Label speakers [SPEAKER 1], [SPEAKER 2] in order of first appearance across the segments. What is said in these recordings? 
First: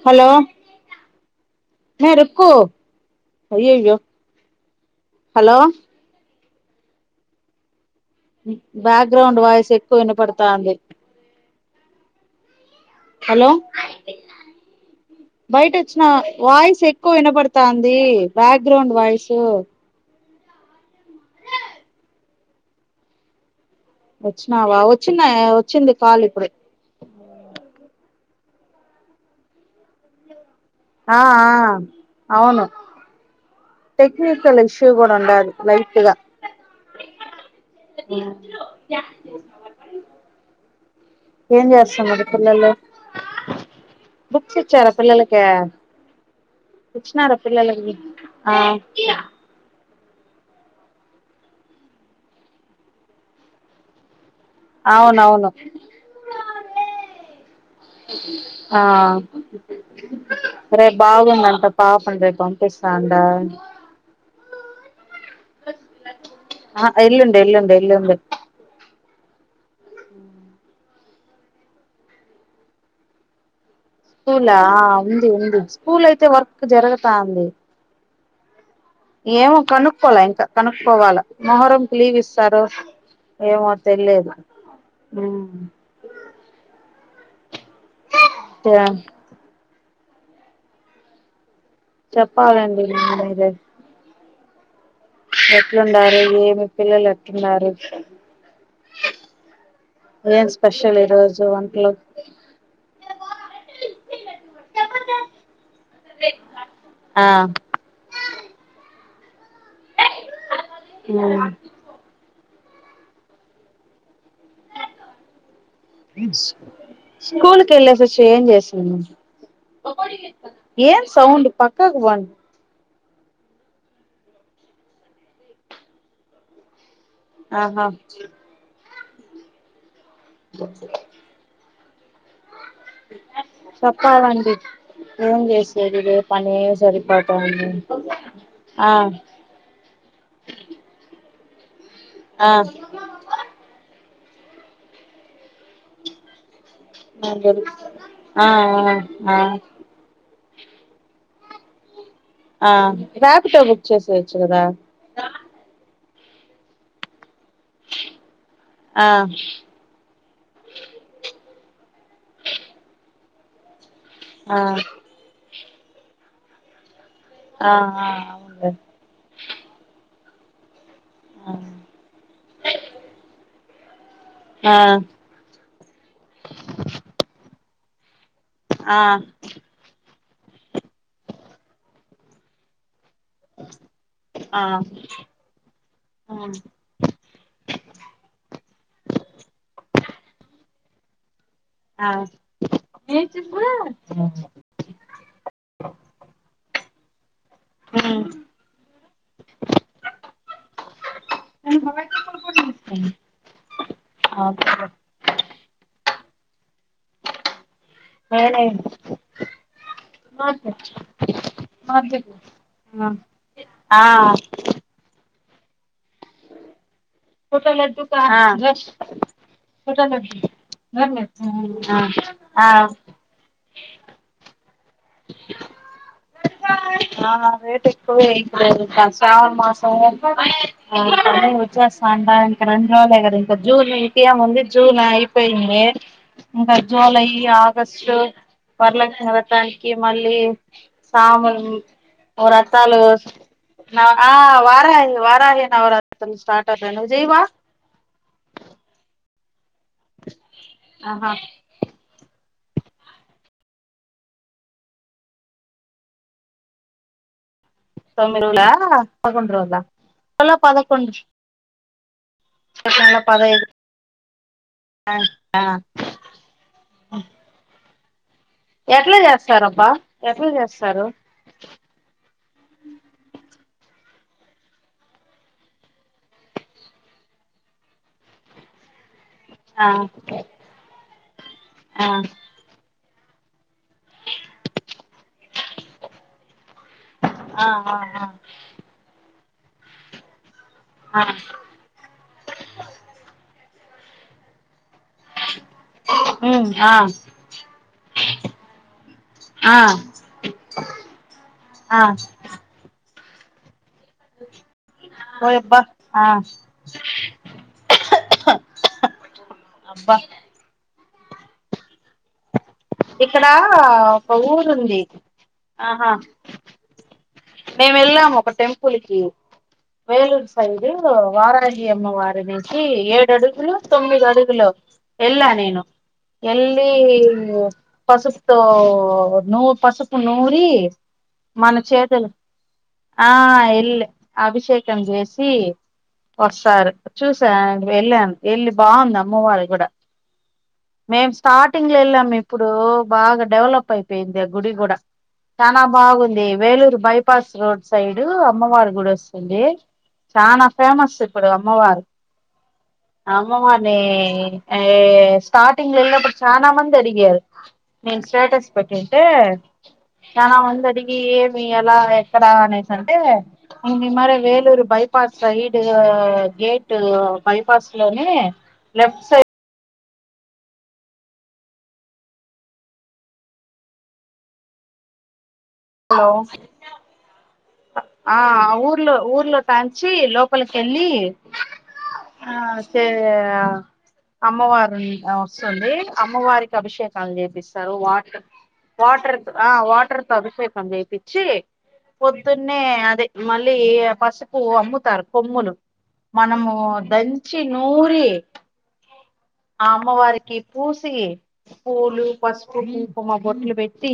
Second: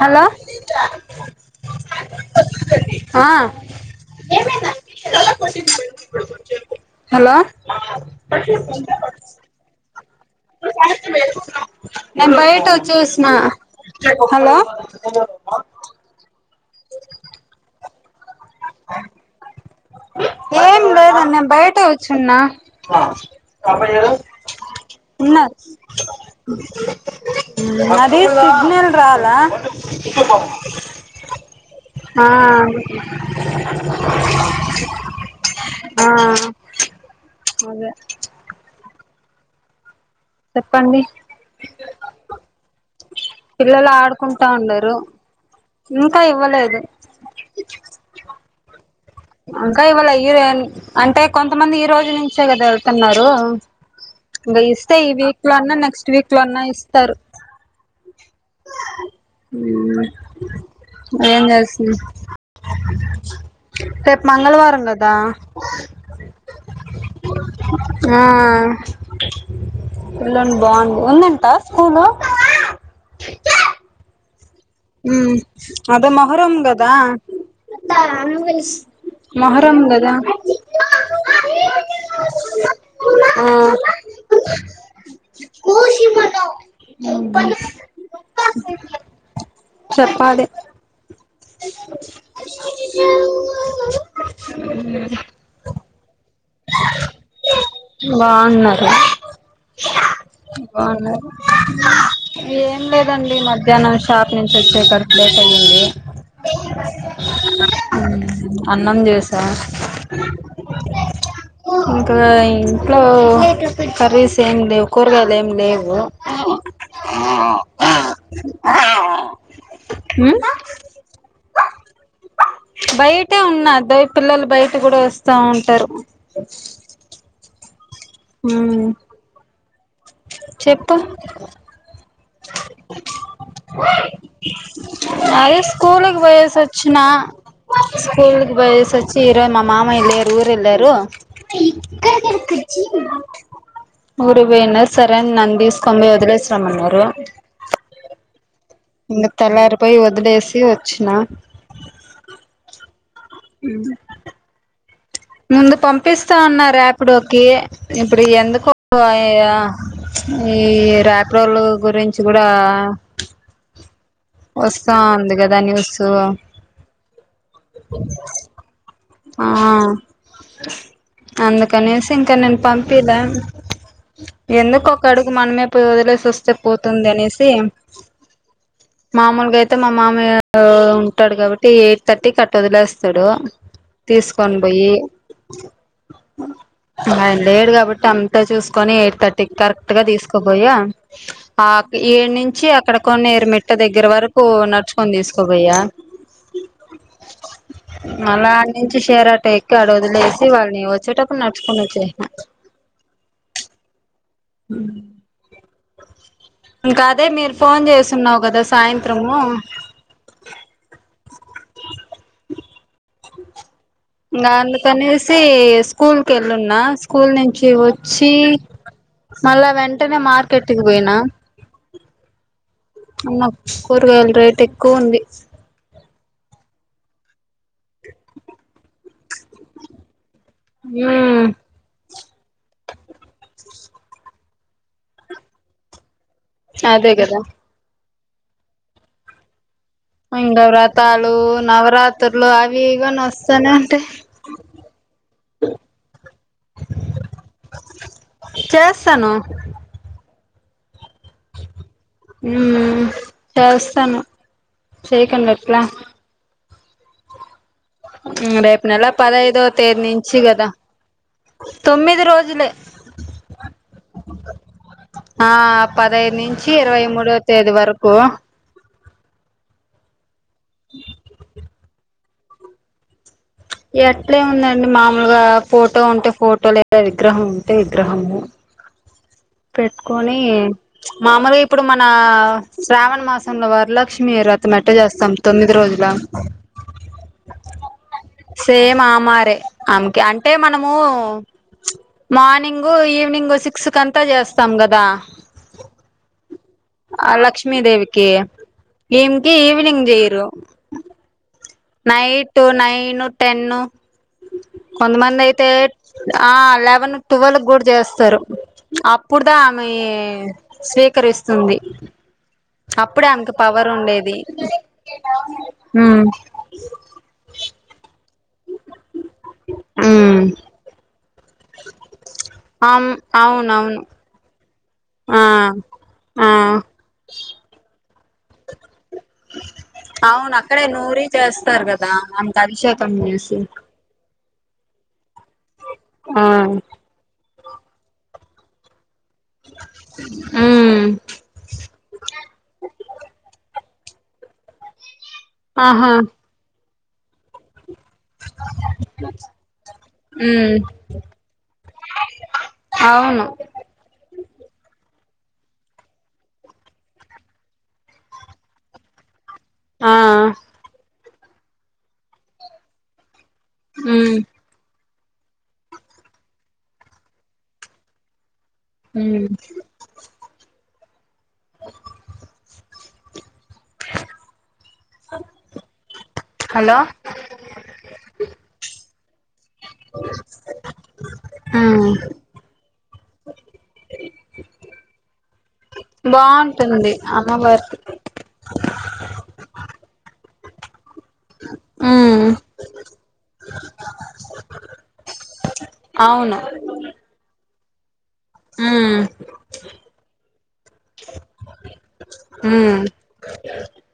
[SPEAKER 1] Hello
[SPEAKER 2] మే రుక్కు
[SPEAKER 1] ఆ
[SPEAKER 2] అయ్యయ్యో hello
[SPEAKER 1] hello
[SPEAKER 2] background voice ఎక్కువ వినపడతాంది
[SPEAKER 1] నేన్ బయట ఓ చూసిన
[SPEAKER 2] హలో
[SPEAKER 1] హలో
[SPEAKER 2] బయట వచ్చిన వాయిస్ ఎక్కువ వినబడుతాందీ బ్యాక్ గ్రౌండ్ వాయిసు
[SPEAKER 1] ఏం లేదే నే బయటే వచ్చున్నా ఉన్నారు
[SPEAKER 2] వచ్చినావా వచ్చిన వచ్చింది కాల్ ఇప్పుడు
[SPEAKER 1] అ ది సిగ్నల్ రాలా
[SPEAKER 2] ఆ ఆ
[SPEAKER 1] ఆ
[SPEAKER 2] అవును టెక్నికల్ ఇష్యూ కూడా ఉండాది
[SPEAKER 1] ఆ
[SPEAKER 2] లైట్గా
[SPEAKER 1] అదే
[SPEAKER 2] ఉమ్మ్
[SPEAKER 1] చెప్పండి
[SPEAKER 2] ఏం చేస్తున్నారు పిల్లలు
[SPEAKER 1] పిల్లలు ఆడుకుంటా
[SPEAKER 2] బుక్స్ ఇచ్చారా
[SPEAKER 1] ఉండరు
[SPEAKER 2] పిల్లలకే
[SPEAKER 1] ఇంకా ఇవ్వలేదు
[SPEAKER 2] ఇచ్చినారు పిల్లలకి ఆ
[SPEAKER 1] ఇంకా ఇవళ్ళే ఈ అంటే కొంతమంది ఈరోజు నుంచే కదా ఎళ్తున్నారు ఇంగ ఇస్తే
[SPEAKER 2] అవునవును
[SPEAKER 1] ఈవీక్లో అన్న నెక్స్ట్ వీక్లో అన్న ఇస్తారు
[SPEAKER 2] ఆ రేపు
[SPEAKER 1] ఏం
[SPEAKER 2] బాగుందంట
[SPEAKER 1] చేస్తుంది
[SPEAKER 2] పాపని రేపు పంపిస్తా అంట
[SPEAKER 1] వారం కదా
[SPEAKER 2] ఆహా ఎల్లుండి ఎల్లుండి ఎల్లుండి
[SPEAKER 1] ఆ పిల్లోనికి బాగుం ఉందంటా స్కూలు
[SPEAKER 2] స్కూలా ఉంది
[SPEAKER 1] ఉమ్మ్
[SPEAKER 2] ఉంది స్కూల్
[SPEAKER 1] అదే
[SPEAKER 2] అయితే
[SPEAKER 1] మొహరం
[SPEAKER 2] వర్క్
[SPEAKER 1] కదా
[SPEAKER 2] జరుగుతాంది ఏమో
[SPEAKER 1] మొహరం కదా
[SPEAKER 2] కనుక్కోలే ఇంక కనుక్కోవాలా మొహరంకి లీవ్ ఇస్తారో
[SPEAKER 1] ఆ
[SPEAKER 2] ఏమో తెలీదు ఉమ్మ్
[SPEAKER 1] ఉమ్మ్
[SPEAKER 2] ఇంకేం
[SPEAKER 1] చెప్పాలి
[SPEAKER 2] చెప్పాలండి మీరే ఎట్లుండారు ఏమి పిల్లలు ఎట్లున్నారు
[SPEAKER 1] బాగున్నారు
[SPEAKER 2] హ
[SPEAKER 1] బాగున్నారు ఏం లేదండి మధ్యాహ్నం షాప్ నుంచి వచ్చే సరికి లేట్ అయింది
[SPEAKER 2] ఆ
[SPEAKER 1] అన్నం చేసా ఇంకా ఈ ఇంట్లో కర్రీస్ ఏం లేవు కూరగాయలు ఏం లేవు
[SPEAKER 2] స్కూల్ కి వెళ్ళేసి వచ్చి ఏం చేసింది పకోడీ
[SPEAKER 1] ఉమ్
[SPEAKER 2] చేస్తున్న ఏం సౌండు పక్కకి పాండి
[SPEAKER 1] బయటే ఉన్న ద పిల్లలు బయట కూడా వస్తా ఉంటారు
[SPEAKER 2] ఆహా
[SPEAKER 1] ఉ చెప్పు
[SPEAKER 2] చెప్పాలండీ
[SPEAKER 1] అదే స్కూలుకి పొయ్యేసి వచ్చిన
[SPEAKER 2] సరిపోతాంది
[SPEAKER 1] స్కూలుకి
[SPEAKER 2] ఆ
[SPEAKER 1] పొయ్యేసి వచ్చి ఇరో మా మామయ్య ఏం ఊరు ఏళ్లారు
[SPEAKER 2] ఆ
[SPEAKER 1] ఊరు పోయిన సరే అని నన్ను తీసుకొని పోయి వదిలేసరమన్నారు
[SPEAKER 2] ఆ వెళ్ళు అ ఆ
[SPEAKER 1] ఇంగా తేలారి పోయి వదిలేసి వచ్చిన
[SPEAKER 2] ఆ రాపిడొ బుక్ చేసేయచ్చు కదా
[SPEAKER 1] ముందు పంపిస్తా అన్నా రాపిడొ కి ఇప్పుడు ఎందుకో ఈ ఆ ఈ రాపి డోలో గురించి గుడా
[SPEAKER 2] ఆ
[SPEAKER 1] వస్తాంది కదా దా న్యూసు
[SPEAKER 2] ఆ ఆ అవును
[SPEAKER 1] ఆ
[SPEAKER 2] ఆ
[SPEAKER 1] అందుకనేసి ఇంకా నేను పంపిలా ఎందుకు ఒక
[SPEAKER 2] ఆ
[SPEAKER 1] అడుగు మనమే పోయి వదిలేసి వస్తే పోతుంది అనేసి మామూలుగా అయితే మా మామయ్య ఉంటాడు కాబట్టి ఎయిట్ థర్టీకి అట్లా వదిలేస్ స్థాడు తీసుకొని
[SPEAKER 2] ఆ ఆ
[SPEAKER 1] పోయి ఆయన లేడు కాబట్టి అంత చే చూసుకొని ఎయిట్ థర్టీ కరెక్ట్ గా తీసుకోపోయా ఆ ఏడు నుంచి అక్కడ
[SPEAKER 2] నేనే
[SPEAKER 1] కొన్నిరు మిట్ట దగ్గర వరకు నడుచుకొని తీసుకోపోయా
[SPEAKER 2] చు
[SPEAKER 1] మళ నుంచి షేర్ ఆటో ఎక్కి అడ వదిలేసి వాళ్లని వచ్చేటప్పుడు నడుచుకొని వచ్చేసిన
[SPEAKER 2] అకు
[SPEAKER 1] ఇంకా అదే మీరు ఫోన్ చేస్తున్నావు కదా సాయంత్రము
[SPEAKER 2] [unintelligible] ఆ ఆ
[SPEAKER 1] ఇంగా అందుకనేసి స్కూల్ కి వెళ్ళున్నా స్కూల్ నుంచి
[SPEAKER 2] ఫోటోలు
[SPEAKER 1] వచ్చి
[SPEAKER 2] ఎత్తుకో.
[SPEAKER 1] మళ్ళా వెంటనే మార్కెట్ కి పోయినా
[SPEAKER 2] ఆ
[SPEAKER 1] అమ్మ కూరగాయలు రేట్ ఎక్కువ ఉంది
[SPEAKER 2] ఆ రేట్ ఎక్కువే ఇప్పుడు మ శ్రావణ మాసం ప
[SPEAKER 1] మ్మ్
[SPEAKER 2] వచ్చసాంటంక ఇంకా రస్ లోనే ఇంకా జూన్ ఇంక ఏ ముంది జూన్ అయిపోయింది ఇంకా
[SPEAKER 1] అదే
[SPEAKER 2] జూలై
[SPEAKER 1] కదా
[SPEAKER 2] ఆగస్ట్టు వరలక్ష్మి వ్రతాని కి మళ్ళీ
[SPEAKER 1] ఇంగ వ్రతాలు
[SPEAKER 2] సాములు నీ
[SPEAKER 1] నవరాత్రులు అవి
[SPEAKER 2] వ్రతాలు
[SPEAKER 1] ఇవని వస్తానే
[SPEAKER 2] నా
[SPEAKER 1] ఉంటాయి
[SPEAKER 2] ఆ వకి ఆ ఈ వారాహి నవరాత్రులు స్టార్ట్ అవుతాయి నువ్వు చెయ్యవా
[SPEAKER 1] చేస్తాను
[SPEAKER 2] ఆహా
[SPEAKER 1] హమ్ చేస్తాను చేయకండి ఎట్లా
[SPEAKER 2] తొమ్మిది
[SPEAKER 1] ఉమ్
[SPEAKER 2] రోజులా
[SPEAKER 1] రేపు నెల
[SPEAKER 2] పదకొండు
[SPEAKER 1] పదహైదవ
[SPEAKER 2] రోజులా
[SPEAKER 1] తేదీ నుంచి
[SPEAKER 2] నెల
[SPEAKER 1] కదా
[SPEAKER 2] పదకొండు
[SPEAKER 1] తొమ్మిది రోజులే
[SPEAKER 2] నెల పదైదు
[SPEAKER 1] ఆ పదిహైదు నుంచి ఇరవై మూడోవా తేదీ వరకు
[SPEAKER 2] ఎట్లా చేస్తారు అబ్బా ఎట్లా చేస్తారు
[SPEAKER 1] ఎట్లే ఎముదండి మామూలుగా ఫోటో ఉంటే ఫోటో లేదా విగ్రహం ఉంటే విగ్రహము
[SPEAKER 2] ఆ
[SPEAKER 1] పెట్కొని మామలుగా ఇప్పుడు మన
[SPEAKER 2] ఆ
[SPEAKER 1] శ్రావణ మాసంలో వారు వరలక్ష్మి రతం అయితే చేస్తాం తొమ్మిది రోజులా
[SPEAKER 2] ఆ
[SPEAKER 1] సేమ్ ఆమారే ఆమెకి అంటే మనము
[SPEAKER 2] ఆ
[SPEAKER 1] మార్నింగ్ ఈవినింగ్ సిక్స్ కలా అంత చేస్తాం కదా
[SPEAKER 2] అ
[SPEAKER 1] ఆ లక్ష్మీదేవికి ఈమెకి
[SPEAKER 2] ఆ
[SPEAKER 1] ఈవినింగ్ చేయరు
[SPEAKER 2] ఆ
[SPEAKER 1] నైట్ నైను టెను కొంతమంది అయితే ఆ లెవెన్ ట్వెల్ కూడా చేస్తారు అప్పుడు దా ఆమి
[SPEAKER 2] అబ్బా
[SPEAKER 1] స్వీకరిస్తుంది అప్పుడే
[SPEAKER 2] ఇక్కడ
[SPEAKER 1] ఆమెకు పవర్ ఉండేది
[SPEAKER 2] ఒక ఊరు ఉంది ఆహా
[SPEAKER 1] ఉమ్
[SPEAKER 2] మేము వెళ్ళాము ఒక టెంపుల్ కి
[SPEAKER 1] ఉమ్
[SPEAKER 2] వలూర్ సైడు వారాహి అమ్మవారి నుంచి
[SPEAKER 1] అమ్
[SPEAKER 2] ఏడు అడుగులు
[SPEAKER 1] అవునవును
[SPEAKER 2] తొమ్మిది అడుగులో
[SPEAKER 1] ఆ
[SPEAKER 2] ఎలా నేను
[SPEAKER 1] ఆ
[SPEAKER 2] ఎలి పసుపు తో ఓ నువు పసుపు
[SPEAKER 1] అవును
[SPEAKER 2] నూరి మన చేతులు
[SPEAKER 1] కలిసా తమ్
[SPEAKER 2] ఆ
[SPEAKER 1] చేసి
[SPEAKER 2] ఎల్ అభిషేకం చేసి
[SPEAKER 1] ఆ
[SPEAKER 2] వస్తారు చూసా వెళ్ళాను వెళ్ళి బాగుందిమ అమ్మవారు కూడా
[SPEAKER 1] ఉమ్
[SPEAKER 2] మేము స్టార్టింగ్ లో వెళ్ళాము ఇప్పుడు బాగా డెవలప్ అయిపో పోయింది గుడి కూడా చాలా
[SPEAKER 1] ఆహా
[SPEAKER 2] బాగుంది వేలూరు బైపాస్ రోడ్ సైడు అమ్మవారి గుడి వస్తుంది చనా
[SPEAKER 1] ఉమ్
[SPEAKER 2] ఫేమస్ ఇప్పుడు అమ్మవారు
[SPEAKER 1] అవును
[SPEAKER 2] అమ్మమ్మ నే ఏ స్టార్టింగ్ లో వెళ్ళినప్పుడు చానామంది అడిగారు నేను స్టేటస్ పెట్టింటే
[SPEAKER 1] ఆ
[SPEAKER 2] చాలా ముంది అడిగి ఏమి ఎలా ఎక్కడా అనేసి అంటే ఇది మన
[SPEAKER 1] ఉమ్
[SPEAKER 2] Vellore bypass pass side gate bypass లోనే లెఫ్ట్ సైడ్
[SPEAKER 1] హమ్ ఓ [inaudible]
[SPEAKER 2] హలో
[SPEAKER 1] హలో
[SPEAKER 2] ఆ ఊర్లో ఊర్లో తాంచి లోపలికి కెళ్ళి
[SPEAKER 1] ఉమ్
[SPEAKER 2] ఆ తే అమ్మవారు ఉంటా వస్తుంది అమ్మవారికి
[SPEAKER 1] బాగుంటుంది
[SPEAKER 2] అభిషేకాలు చేపిస్తారు
[SPEAKER 1] అమ్మవారికి
[SPEAKER 2] వాటి వాటర్ ఆ వాటర్ తో అభిషేకం చేపిచ్చి పోద్
[SPEAKER 1] ఉమ్
[SPEAKER 2] ద్దునే అదే మళ్ళీ పసుపు అమ్ముతారు కొమ్ములు
[SPEAKER 1] అవును
[SPEAKER 2] మనము దంచి నూరి
[SPEAKER 1] ఆమ్
[SPEAKER 2] ఆ అమ్మవారికి పూసి పూలు పసుపు
[SPEAKER 1] ఉమ్
[SPEAKER 2] కుంకుమా బొట్లు పెట్టి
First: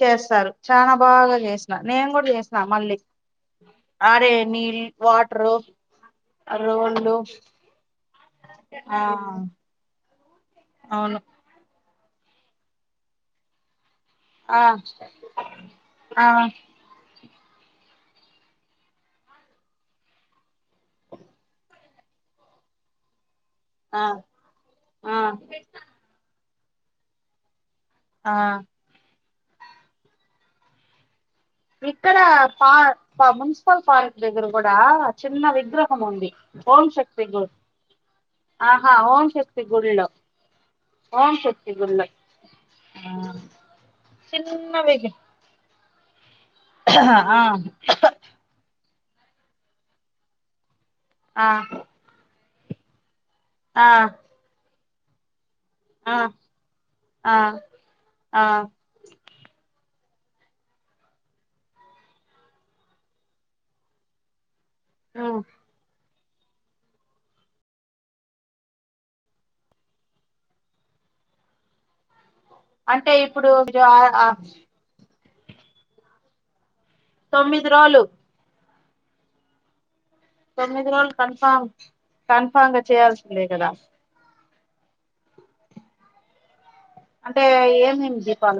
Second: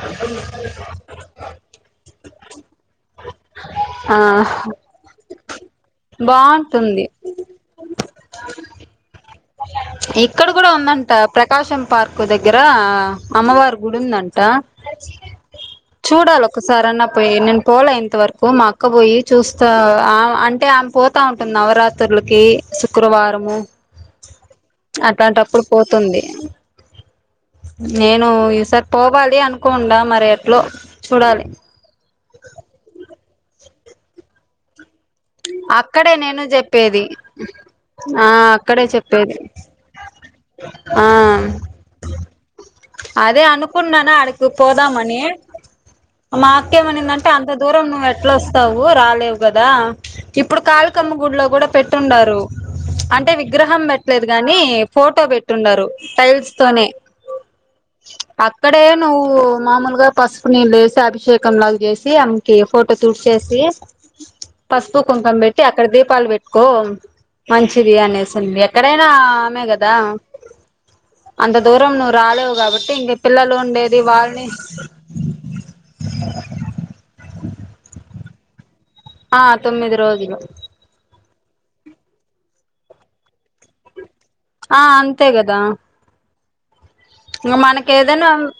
[SPEAKER 2] చేస్తారు చాలా బాగా చేసినారు నేను కూడా చేసిన మళ్ళీ అరే నీల్ వాటరు
[SPEAKER 1] బాంటుంది
[SPEAKER 2] రోళ్ళు ఆ
[SPEAKER 1] ఇక్కడ కూడా ఉందంట
[SPEAKER 2] అవును
[SPEAKER 1] ప్రకాశం పార్క్ దగ్గర అమ్మవారు గుడుందంట
[SPEAKER 2] ఆ ఆ
[SPEAKER 1] చూడాలి ఒకసారన్నా పోయి నేను పోలే ఇంతవరకు మా అక్క పోయి చూస్తా అంటే ఆమె పోతా ఉంటుంది నవరాత్రి లకి శుక్రవారము
[SPEAKER 2] ఆ ఆ
[SPEAKER 1] అట్లాంటప్పుడు పోతుంది నేను
[SPEAKER 2] ఆ
[SPEAKER 1] ఈసారి పోవాలి అనుకోండా మరి ఎట్లో చూడాలి
[SPEAKER 2] ఇక్కడ పా మున్సిపల్ ఫారెస్ట్ దగ్గర కూడా చిన్న విగ్రహం
[SPEAKER 1] అక్కడే
[SPEAKER 2] ఉంది
[SPEAKER 1] నేను చెప్పేది
[SPEAKER 2] ఓంశక్తి గు
[SPEAKER 1] ఆ అక్కడే
[SPEAKER 2] ఆహా ఓం
[SPEAKER 1] చెప్పేది
[SPEAKER 2] శక్తి గుళ్లు
[SPEAKER 1] ఆ
[SPEAKER 2] ఓం శక్తి గుళ్ళ
[SPEAKER 1] అదే అనుకున్నానా ఆడికి
[SPEAKER 2] విగ్
[SPEAKER 1] పోదామనీ మా అక్కేమనిందంటే
[SPEAKER 2] ఆ
[SPEAKER 1] అంత దూరం నువ్వు ఎట్లా వస్తావు రాలేవు కదా ఇప్పుడు కాలు అక్కమ్మ గుల్లో
[SPEAKER 2] ఆ
[SPEAKER 1] కూడా పెట్టుండారు. అంటే విగ్రహం
[SPEAKER 2] ఆ
[SPEAKER 1] పెట్టలేదు గాని ఫోటో పెట్ న్నారు
[SPEAKER 2] ఆ
[SPEAKER 1] టైల్స్ తోనే
[SPEAKER 2] ఆ ఆ
[SPEAKER 1] అక్కడే నువ్వు మామూలుగా పసుపు నీళ్ళు వేసి అభిషేకంలా చేసి ఆమెకి ఫోటో తుడ్చేసి పసుపు కుంకం
[SPEAKER 2] ఉమ్
[SPEAKER 1] పెట్టి అక్కడ దీపాలు పెట్ కో మంచిది అనేసింది ఎక్కడైనా ఆమె కదా అంత దూరం నువ్వు రాలేవు కాబట్టి ఇంక
[SPEAKER 2] అంటే ఇప్పుడు
[SPEAKER 1] పిల్లలు ఉండేది వాళ్ళని ఆ
[SPEAKER 2] తొమ్మిది రాలు
[SPEAKER 1] ఆ తొమ్మిది రోజు
[SPEAKER 2] తొమ్మిది రోజులు కన్ఫామ్ కన్ఫామ్ గా చేయాల్సిందే కదా
[SPEAKER 1] ఆ అంతే కదా
[SPEAKER 2] అంటే
[SPEAKER 1] మనకి
[SPEAKER 2] ఏమేమి
[SPEAKER 1] ఏదైనా
[SPEAKER 2] దీపాలు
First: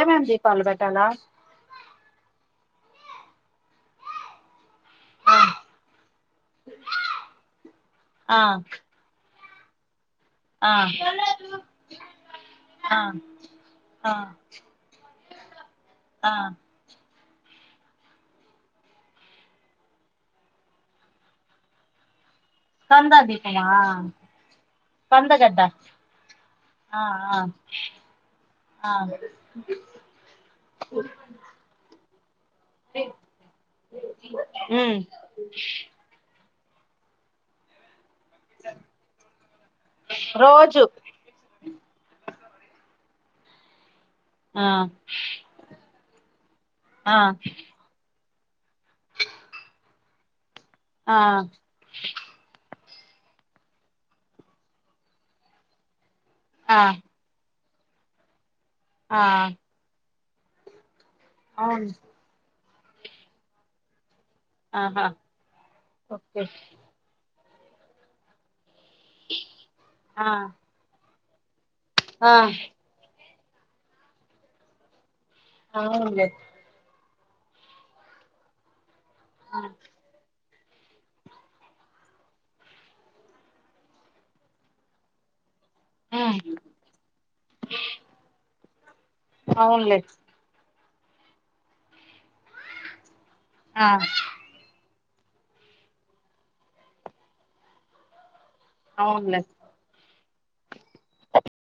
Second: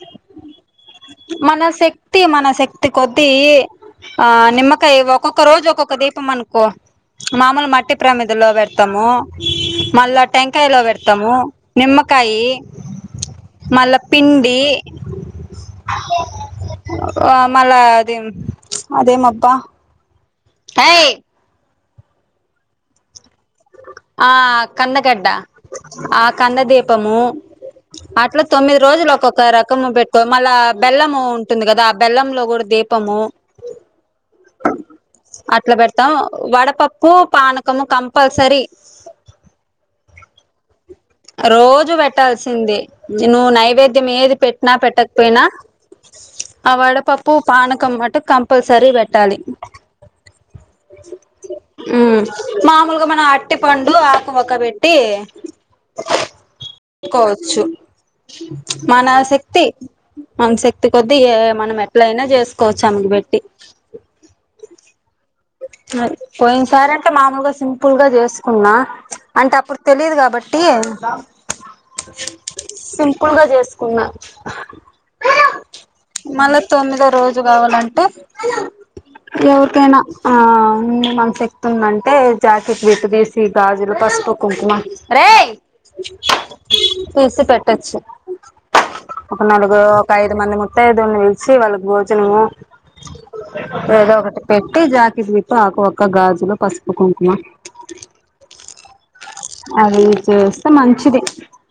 [SPEAKER 2] ఏమేం దీపాలు పెట్టాలా
[SPEAKER 1] మన శక్తి మనశక్తి కొద్దీ ఆ నిమ్మ ఒక్కొక్క రోజు ఒక్కొక్క దీపం అనుకో మాముూలు మట్టి ప్రమిదలో పెడతాము మల్లా టెంకాయలో పెడతాము నిమ్మకాయి మళ్ళా పిండి
[SPEAKER 2] ఆ
[SPEAKER 1] ఆ మల్ల అది అదేం అబ్బా హాయి
[SPEAKER 2] కందా ద
[SPEAKER 1] ఆ కన్నగడ్డ ఆ కంద
[SPEAKER 2] ఆ
[SPEAKER 1] దీపము
[SPEAKER 2] ఆ
[SPEAKER 1] అట్లా తొమ్మిది
[SPEAKER 2] ఆ
[SPEAKER 1] రోజులు ఒక్కొక్క రకము పెట్టు మళ్ళా బెల్లం ఉంటుంది కదా బెల్లంలో కూడా దీపము
[SPEAKER 2] మ్
[SPEAKER 1] అట్లా పెడతాం వడపప్పు పానకము కంపల్సరి
[SPEAKER 2] రోజు
[SPEAKER 1] రోజు పెట్టాల్సిందే నువ్వు నైవేద్ ఏది
[SPEAKER 2] ఆ
[SPEAKER 1] పెట్టినా పెట్టకపోయినా ఆ వడపప్పు పానకం క కంపల్సరీ పెట్టాలి
[SPEAKER 2] ఆ
[SPEAKER 1] ఉ మా లుగా మనం అట్టి పండు ఆకు వక్క పెట్టి
[SPEAKER 2] ఆ
[SPEAKER 1] కోవచ్చు మన
[SPEAKER 2] ఆ
[SPEAKER 1] శక్తి మన శక్తి కొద్ద్దీ ఇగ మనం
[SPEAKER 2] అవును
[SPEAKER 1] ఎట్లయినా చేస్ కోచామేకి పెట్టి
[SPEAKER 2] ఆహా ఓకే
[SPEAKER 1] పోయినసారి అంటే మామూలుగా సింపుల్ గా చేసుకున్నా అంటే అప్పుడు తెలిదు
[SPEAKER 2] ఆ
[SPEAKER 1] కాబట్ అ
[SPEAKER 2] ఆ
[SPEAKER 1] పులుగా చేసుకున్నా
[SPEAKER 2] అవునులే
[SPEAKER 1] మళ్ళా తొమ్మిదో రోజు కావాలంటే
[SPEAKER 2] ఆ
[SPEAKER 1] ఎవరికైనా ఆ మన శక్తుందంటే జాకెట్ విపదిసి గాజులు పసుపు కుంకుమ రే
[SPEAKER 2] మ్
[SPEAKER 1] తీసి పెట్టోచ్చు ఒక నాలుగు
[SPEAKER 2] అవునులే
[SPEAKER 1] ఒక ఐదు మంది ము త్త దోన్ని నిలిచి వాళ్ళకి భోజనము
[SPEAKER 2] ఆ
[SPEAKER 1] ఏదో ఒకటి పెట్టి జా విప్ప ఆకువక్క గాజులు పసుపు కుంకుమ
[SPEAKER 2] అవునులే
[SPEAKER 1] అది చేస్తే మంచిది